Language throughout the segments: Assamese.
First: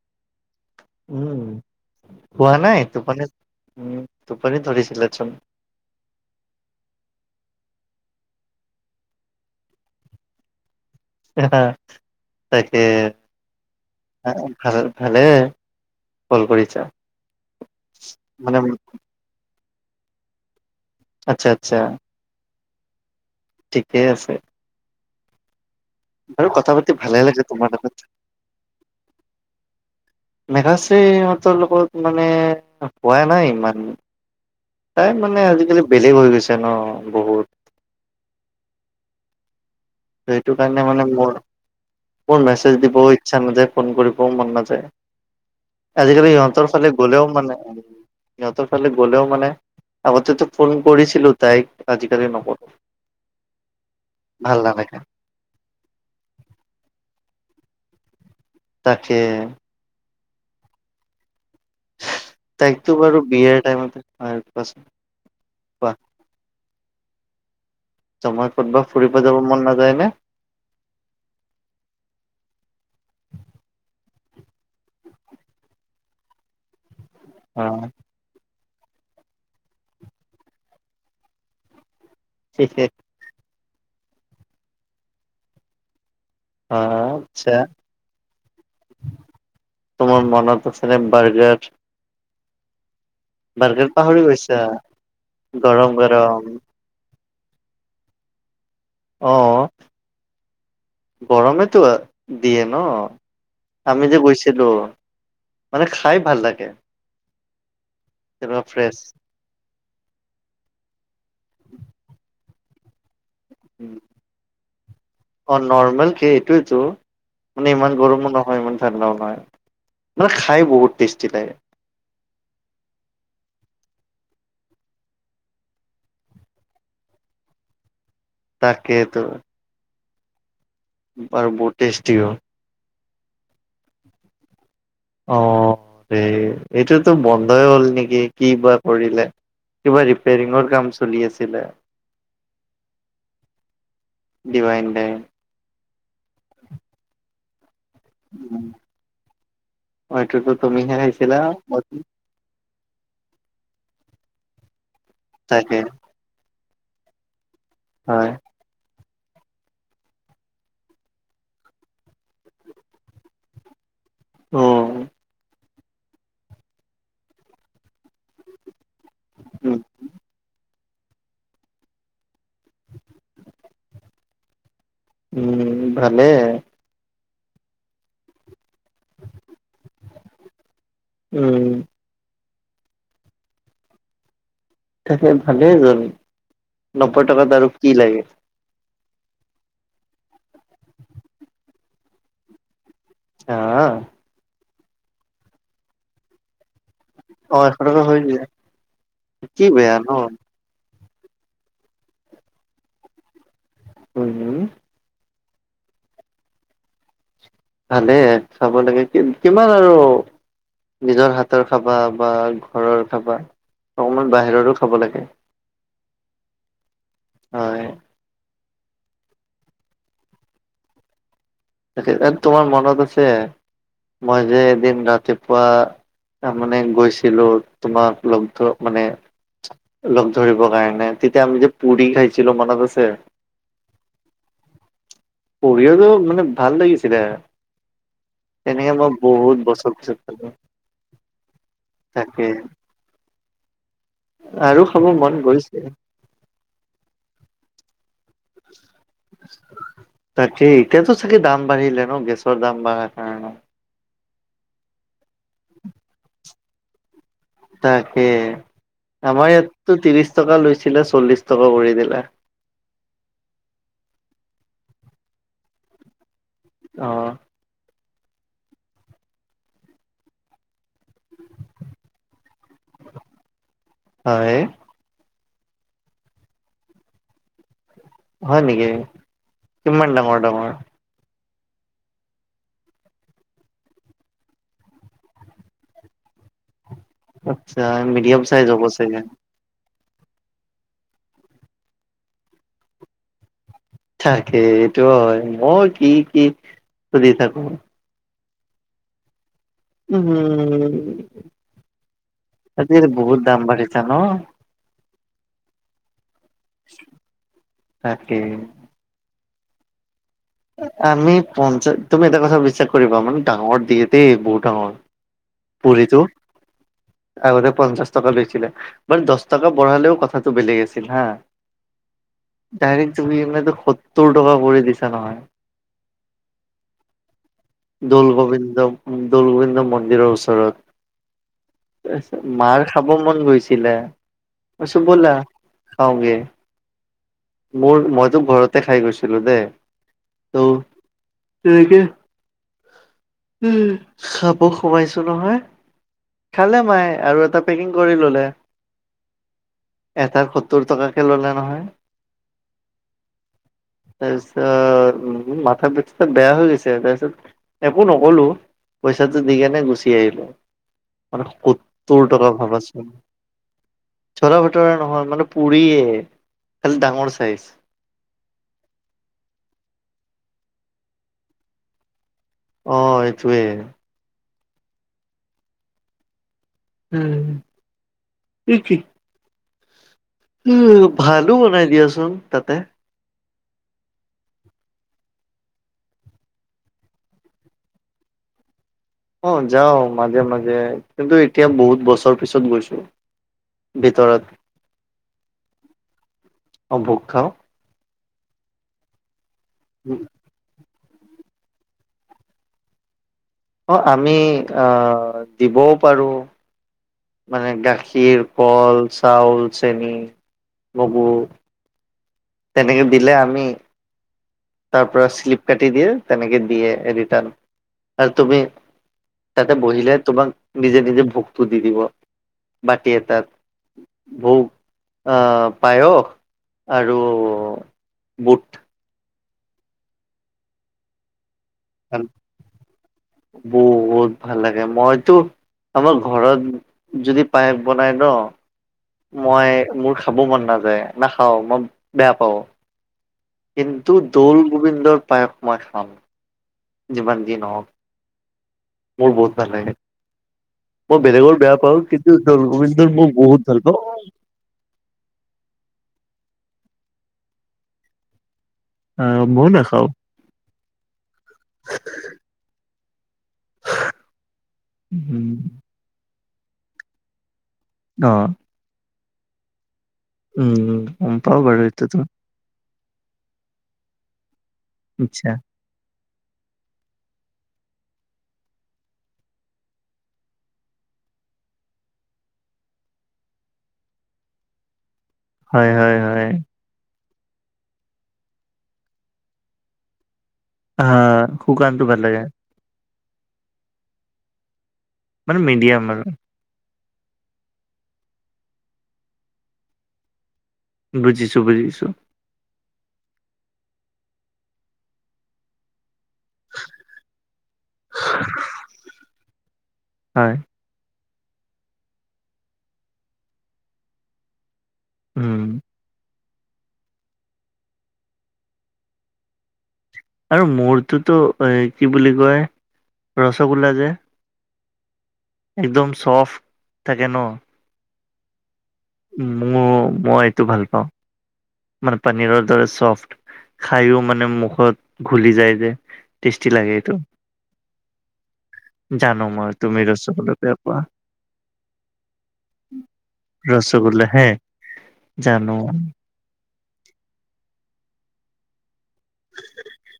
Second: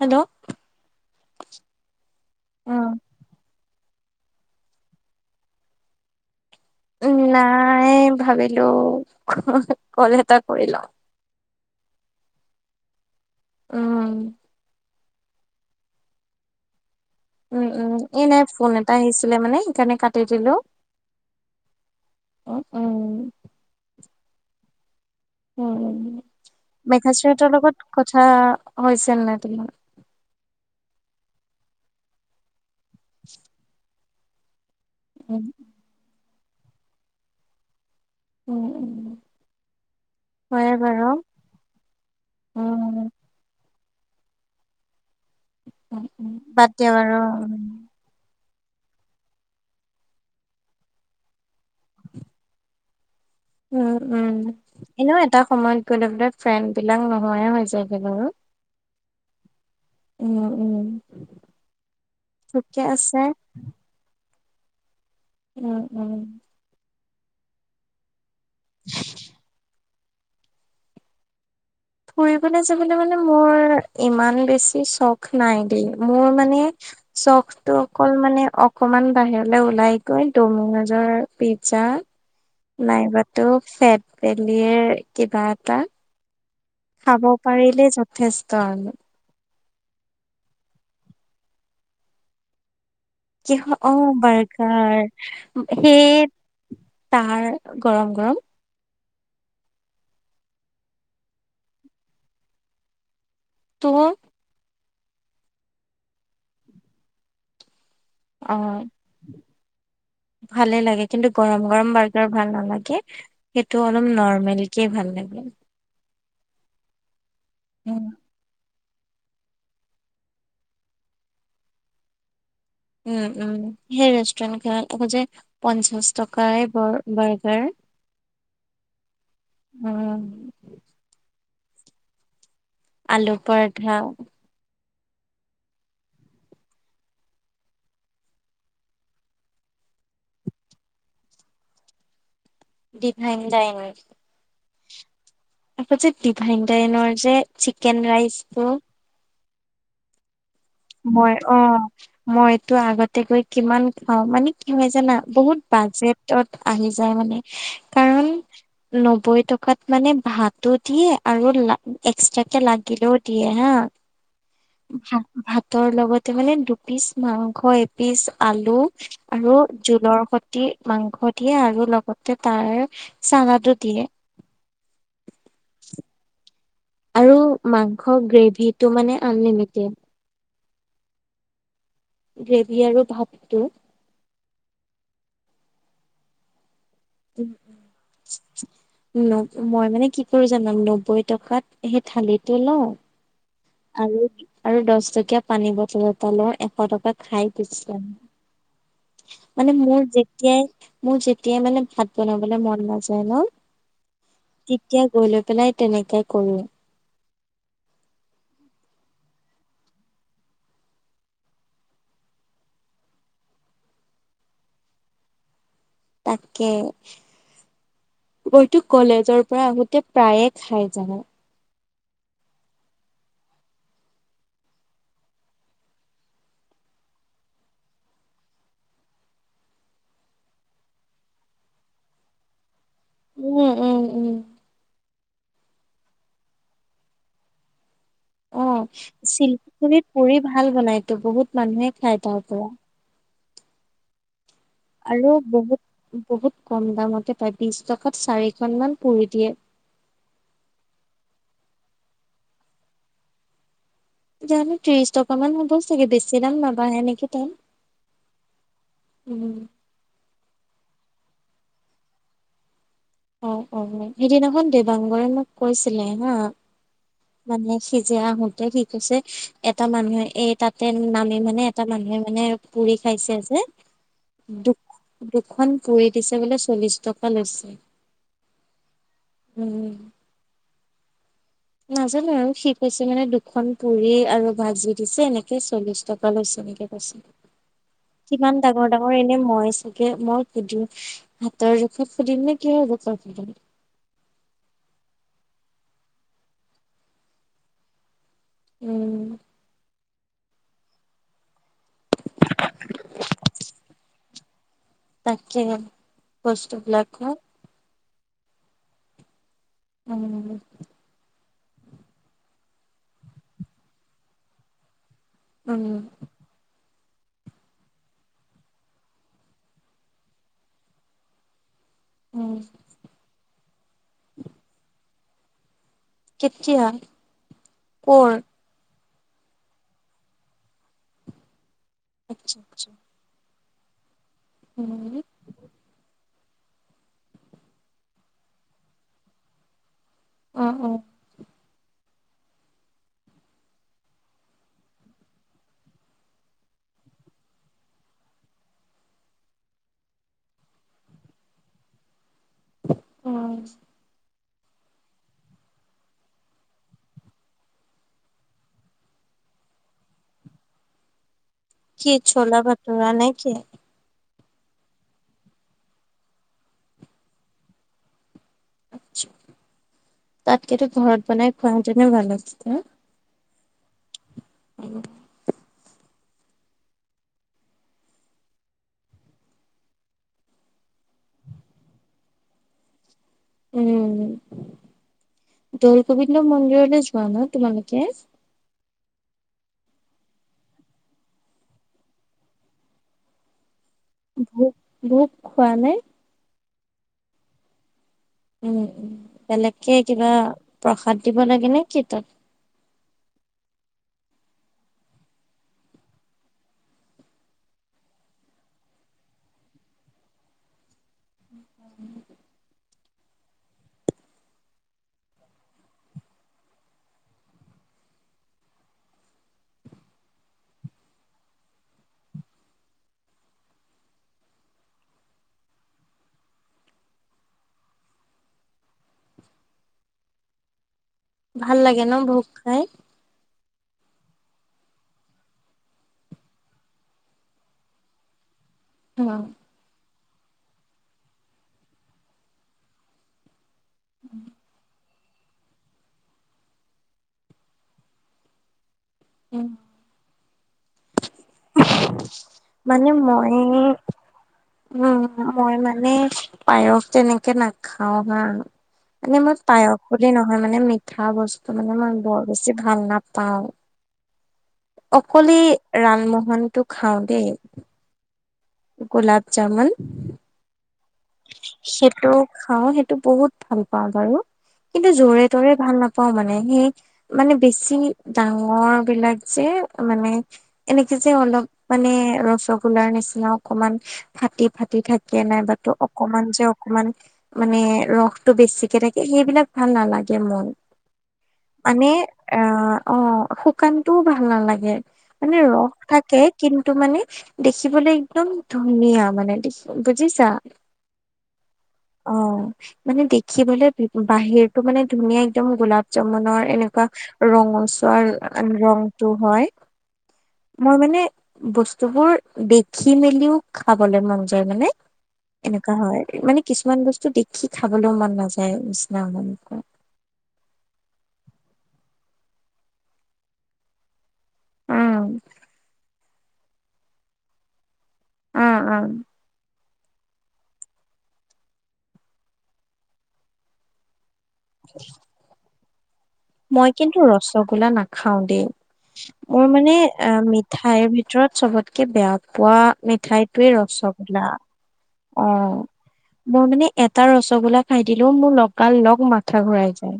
হেল্ল' উম হোৱা নাই টোপনি তোপ ধৰি চিলেকচ [unintelligible] নাই ভাবিলো কলটা কৰি লওঁ তাকে উম ভ ভালে কল কৰিছা উম, উম এ নাই মানে ফোন এটা আহিছিলে মানে সেইকাৰণে কাটি দিলো আচ্ছা আচ্ছা অ', উ ঠিকেই আছে উ বাৰু কথা পাতি মেখা ভালে লাগে চৰিতৰ তোমাৰ লগত কথা হৈছিল নাই তোমাৰ মেঘাশ্ৰীহঁতৰ লগত মানে হোৱা নাই ইমান তাই মানে উম আজিকালি বেলেগ হৈ গৈছে ন বহুত উম, উম ত সেইটো হয়ে কাৰণে বাৰু মানে মোৰ মোৰ মেছেজ দিব উম ইচ্ছা ন যে ফোন কৰিবও মন নাযায় উম উম আজিকালি বাদ ইিহঁতৰ দিয়া ফালে বাৰু গ'লেও মানে সিহঁতৰ ফালে গ'লেও মানে আগতেতো ফোন কৰিছিলো তাইক আজিকালি নকৰো উম, উম ভাল নালাগে এনে এটা সময়ত গ'লে বোলে ফ্ৰেণ্ড বিলাক নোহোয়াই হৈ যায়গ আৰু তাকে উম, উম ঠিকে তাইকতো আছে বাৰু বিয়া টাইমতে পচ উম, উম জয় ক'তবা ফুৰিব যাব মন নাযায় নে ফুৰিবলৈ যাবলৈ মানে মোৰ ইমান বেছি চখ নাই দেই মোৰ মানে চখ টো অ', অকল মানে অকমান বাহিৰলে ওলাই গৈ দমিনজৰ পিজ্জা ঠিকে। নাইবাতো ফেটবেলিৰ কিবা এটা অ', খাব আচ্ছা পাৰিলে যথেষ্ট আৰু তোমাৰ মনত আছিলনে বাৰগাৰ কিহ অ', গৈছা বাৰ্গাৰ গৰম সেই গৰম তাৰ গৰম, গৰম আহ গৰমেতো দিয়ে ন তো আমি যে গৈছিলো মানে খাই ভাল লাগে তেনেকুৱা অ', ফ্ৰেছ ভালেই লাগে কিন্তু গৰম গৰম বাৰ্গাৰ ভাল নালাগে সেইটো অলপ নৰ্মেলকে ভাল লাগে সতো মানে ইমান উম। গৰমো নহয় মান নহয় মানে খাই বহুত টেষ্টি লাগে উম, উম সেই ৰেষ্টুৰেণ্ট খনত আ যে পঞ্চাশ টকাই বাৰ্গাৰ [inaudible] তাকেতো উম আৰু বহুত টেষ্টিও। আলু পৰঠা অঁ, ৰে এইটোতো বন্ধই হ'ল নেকি কি বা কৰিলে। কিবা ৰিপেৰিঙৰ কাম চলি আছিলে। দিভাইন দাইমন। দিভাইন দাইম। তপ যে ডিভাইনটনৰ যে চিকেন ৰাইচটো হয়টোটো মই অ', মইটো আগতে কৈ কিমান খাওঁ মানে কি হয় জানা বহুত তাকে বাজেটত আহি যায় মানে কাৰণ হয় নব্বৈ টকাত মানে ভাতো দিয়ে আৰু এক্সট্ৰাকে লাগিলেও দিয়ে হা অ'। ভাত ভাতৰ লগতে মানে দুপিচ মাংস এপিচ আলু আৰু জোলৰ সতি মাংস দিয়ে আৰু লগতে তাৰ চানাটো দিয়ে। উম, ভালেই। আৰু মাংস গ্ৰেভিটো মানে আনলিমিটেড। উম। গ্ৰেভি আৰু ভাতটো। তাকে ভালেইচোন, নব্বৈ টকাত আৰু কি লাগে। মই মানে কি কৰো জানা নব্বৈ টকাত সেই থালিটো লওঁ আহ। আৰু আৰু দশ টকীয়া পানী বটল এটা লওঁ এশ টকাত খাই [unintelligible] অ', এশ টকা হৈ যায় কি মানে বেয়া ন। মোৰ যেতিয়াই মোৰ যেতিয়াই মানে ভাত বনাবলে মন নাযায় ন, উম, তেতিয়াই গৈ লৈ পেলাই তেনেকে কৰো। ভালে চাব লাগে কি কিমান আৰু নিজৰ হাতৰ খাবা বা ঘৰৰ খাবা। অকণমান বাহিৰৰো খাব লাগে। তাকে। হয়। মইটো কলেজৰ পৰা আহোতে প্ৰায়ে খাই জানা। তাকে তোমাৰ মনত আছে, মই যে এদিন ৰাতিপুৱা তা মানে গৈছিলো তোমাক লগ ধৰ মানে লগ ধৰিবৰ কাৰণে তেতিয়া আমি যে পুৰি খাইছিলো মনত আছে? উম উম উম। পুৰি আৰু মানে ভাল লাগিছিলে। [inaudible] অ তেনেকে মই বহুত বছৰ শিলপুখুৰীত পিছত পুৰি খালো ভাল বনাইতো বহুত মানুহে খাই তাৰ তাকে পৰা। খাব আৰু মন গৈছে বহুত বহুত কম দামতে পায় বিশ টকাত চাৰি [inaudible] তাকেই, তাৰপিছত চাগে দা দাম বাঢ়িলেনো গেছৰ দাম বাঢ়া কাৰ জানো ত্ৰিশ টকা মান হ'ব চাগে বেছি দাম নাবাঢ়ে নেকি? তাত। তাকে উম, আমাৰ ইয়াতটো ত্ৰিশ টকা লৈছে ছিলে চল্লিশ টকা কৰি দিলে। অ অ সেইদিনাখন দেৱাংগৰে মোক কৈছিলে হা অ মানে সিজিৰা আহোতে কি কৈছে এটা মানুহে এই তাতে নামি মানে এটা মানুহে মানে পুৰি খাইছে যে, হয় দুখ দু খন পুৰি দিছে বোলে চল্লিশ টকা লৈছে। হয় নেকি? উম কিমান ডাঙৰ ডাঙৰ। নাজানো আৰু শিকিছে মানে দুখন পুৰি আৰু ভাজি দিছে। এনেকে চল্লিশ টকা লৈছে নেকি? আচ্ছা মিডিয়াম যিমান চাইজ হ'ব ডাঙৰ ডাঙৰ চাগে। এনে মহ [unintelligible] মই সুধিম হাতৰ জোখত সুধিম নে কি জোখত সুধিম। থাকে এইটো হয় মই কি কি সুধি থাকো। [inaudible] উ আজি বহুত দাম বাঢ়িছ ন'। তাকে বস্তুবিলাক তাকেই। উম আমি পঞ্চ, তুমি এটা কথা বিশ্বাস কৰিবা মানে ডাঙৰ দিয়ে দেই বহুত ডাঙৰ। উম। পুৰিটো আগতে পঞ্চাশ টকা লৈছিলে বাৰু দশ টকা বঢ়ালেও কথাটো বেলেগ আছিল হা। উম ডাইৰেক্ট জুমি [unintelligible] সত্তৰ টকা কৰি দিছা নহয়। কেতিয়া [inaudible] কৰ দৌলগোবিন্দ দৌল গোবিন্দ মন্দিৰৰ ওচৰত, তাৰপিছত আচ্ছা মাৰ আচ্ছা খাব মন গৈছে। দিলে মই কৈছো উম ব'লা খাওঁ গে মোৰ মইতো ঘৰতে খাই গৈছিলো দেই। ত' অ, অ'। তেনেকে উম, খাব সোমাইছো। নহয় খালে মায়ে আৰু এটা পেকিং কৰি ল'লে। এটাৰ সত্তৰ টকাকে ললে নহয়। অ'। তাৰপিছত উ মাথা পথ বেয়া হৈ গৈছে তাৰপিছত একো নকলো পইচাটো দি কেনে গুচি আহিলো। মানে কি সত্তৰ টকা চলা ভাব আছিলো। ভাতুৰা নে কি চলা ভতৰা নহয় মানে পুৰিয়ে খালি ডাঙৰ চাইজ। তাতকেতো ঘৰত বনাই খুৱাওঁতে নে ভাল আছিল। অ এইটোৱেই। উম [unintelligible] উম কি কি? উ, ভালো বনাই দিয়াচোন তাতে, উম। দৌল গোবিন্দ মন্দিৰলৈ যোৱা ন তোমালোকে? অ যাওঁ মাজে মাজে। কিন্তু এতিয়া বহুত বছৰ পিছত গৈছো। ভিতৰত ভোক ভোক খোৱা নে? অ ভোক খাওঁ। উম উ বেলেগকে কিবা, প্ৰসাদ দিব লাগে নে কি তাত? অঁ আমি দিবও পাৰোঁ। মানে গাখীৰ, কল, চাউল, চেনি, মগু, তেনেকে দিলে আমি, তাৰ পৰা স্লিপ কাটি দিয়ে, তেনেকে দিয়ে ৰিটাৰ্ন আৰু তুমি, তাতে বহিলে তোমাক নিজে নিজে ভোকটো দি দিব। বাটি এতাত ভূক, অ পায়খ, আৰু বুট, ভাল লাগে ন ভোক খাই। বহুত ভাল লাগে। মইতো আমাৰ ঘৰত যদি পায়খ বনাই ন, উম, মই মোৰ খাব মন নাযায়, নাখাওঁ মই বেয়া পাওঁ। কিন্তু দৌল গোবিন্দৰ, পায়কমাৰ খান জমানন যি ন? মোৰ বহুত উম। ভাল লাগে মই বেলেগৰ বেয়া পাওঁ কিন্তু মানে গোবিন্দৰ মোৰ মই বহুত ভাল পাওঁ উম মই মানে পায়স তেনেকে নাখাও হা মানে আহ মই ময়ো পায়স নাখাও বুলি নহয় মানে ম খ বস্তু মানে মান ব বছি ভাল ন পাও উম অকলেই ৰানমোহনটো খাওঁ দেই অ গুলব জামুন উম হম্পাৱও বাৰট তো। সেইটো খাওঁ, সেইটো বহুত ভাল পাওঁ বাৰু কিন্তু জোৰে আচ্ছা তোৰে ভাল নাপাওঁ। পা মানে সেই মানে বেছি ডাঙৰ বিলাক যে মানে এনেকে যে অলপ মানে ৰসগোল্লাৰ নিচিনা অকমান ফাটি ফাটি থাকে নাই। হয় হয় অকমান হয় যে অকমান মানে ৰসটো বেছিকে থাকে সেইবিলাক ভাল নালাগে। কে ম আহ ম শুকানটো ভাল লাগে আ। অ শুকান টোও ভাল নালাগে মানে ৰস মিডিয়াম আৰু থাকে কিন্তু, টো মানে দেখিবলৈ একদম ধুনীয়া মানে দেি বুজিছা বুজিছো বুজিছো অ মানে দেখিবিবলৈ বাহিৰতটো মানে ধুনীয়া একদম গোলাপ জমৰ এনেকুৱা ৰঙচুৱা ৰংটো হয় হয় মই মানে বস্তুবোৰ দেখি মেলিও খাবলৈ মন যায় মানে উম এনেকুৱা হয় মানে কিছুমান বস্তু দেখি খাবলৈও মন নাযায় নিচিনা ম আৰু মূৰটোতো এ কি বুলি কয় ৰসগোল্লা যে উম একদম চফট থাকে নো অ অ ম ভাল মান খ ম মানে মুখত ঘুলি যায় যে টেষ্টি মই লাগে এইটো কিন্তু ৰসগোল্লা নাখাও দেই জানো মোৰ মই মানে তুমি অ ৰসগোল্লা বেয়া পোৱা মিঠাইৰ ভিতৰত চবতকে বেয়া পোৱা মিঠাইটয়ে ৰখ ৰসগোল্লা চবা হে অ জানো মই মানে এটা ৰসগোল্লা খাই দিলো মোৰ লগাল লগ মাথা ঘুৰাই যায়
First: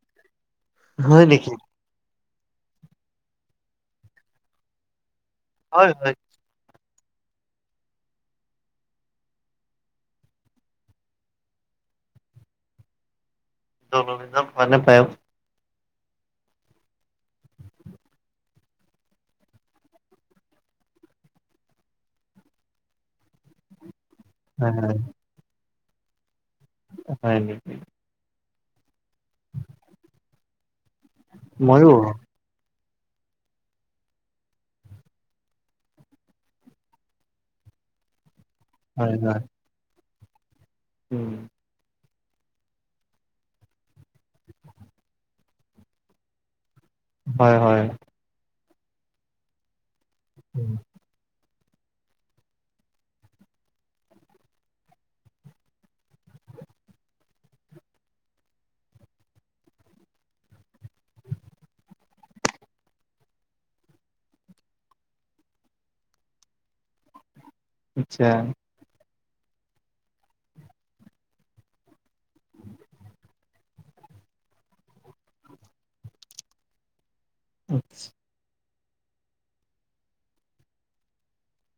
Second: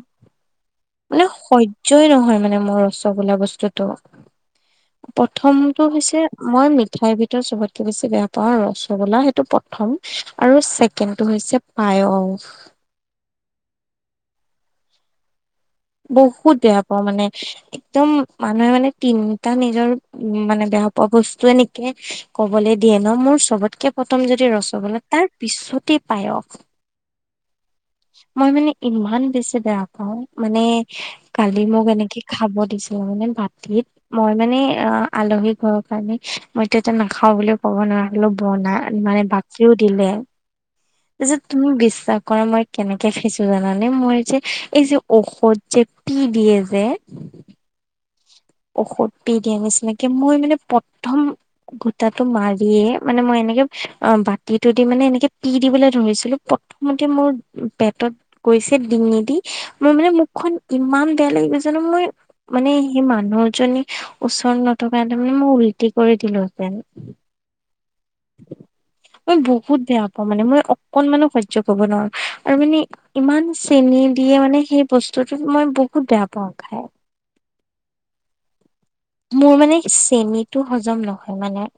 মানে হয় নেকি সহ্য়ই নহয় মানে মোৰ ৰসগোল্লা বস্তুটো প্ৰথমটো হয় হয় হৈছে মই মৃত িঠাইৰ ভিতৰত চবতকে বেছি বেয়া পাওঁ ৰসগোলা সেইটো প্ৰথম আৰু চছেকেণ্ড টো হৈছে প আহ জ ম পায় বহুত বেয়া পাওঁ মানে একদম মানুহে মানে তিনটা নিজৰ উ মানেে ব পোৱা বস্তু এ নকে কবলৈ দিয়ে ন মোৰ চবতকে প্ৰথম যদি ৰস হয় বোলাই তাৰ পিছতে পায়স হয় ন মই মানে ইমান বেছি বেয়া পাও মানে কালি মোক ময়ো এনেকে খাব দিছ মানে ভতিত মই মানে অ আলহী ঘৰৰ কাৰণে মইয়ায়া নাখাও বুলিও ক'ব নোৱাৰো বন হয় মানে হয় বাকিও দিলে তাৰপিছত তুমি বিশ্বাস কৰা মই কেনেকে খাইছো জানানে মই যে এই যে ঔষধ যে পি দিয়ে যে হয় হয় ঔষধ পি দিয়া নিচিনাকে মই মানে প্ৰথম গোটাটো মাৰিয়ে মানে মই এনেকে অ বাতিটো দি মানে এনেকে পি দিবলৈ ধৰিছিলো প্ৰথমতে মোৰ পেটত গৈছে ডিঙি দি মোৰ মানে মুখখনন ইমান বেয়া লাগিব জানো মই মানে সিমান মানুহজনী ওচৰ নথকা তাৰ মানে মই উল্টি কৰি দিলোহেঁতেন আচ্ছা মই বহুত বেয়া পাওঁ মানে মই অকনমানো সহ্য় কৰিব নোৱাৰো আৰু মানে ইমান চেনী দিয়ে মানে সেই বস্তুটো মই বহুত বেয়া পাওঁ খাই অ মোৰ মানে চেনীটো হজম নহয় মানে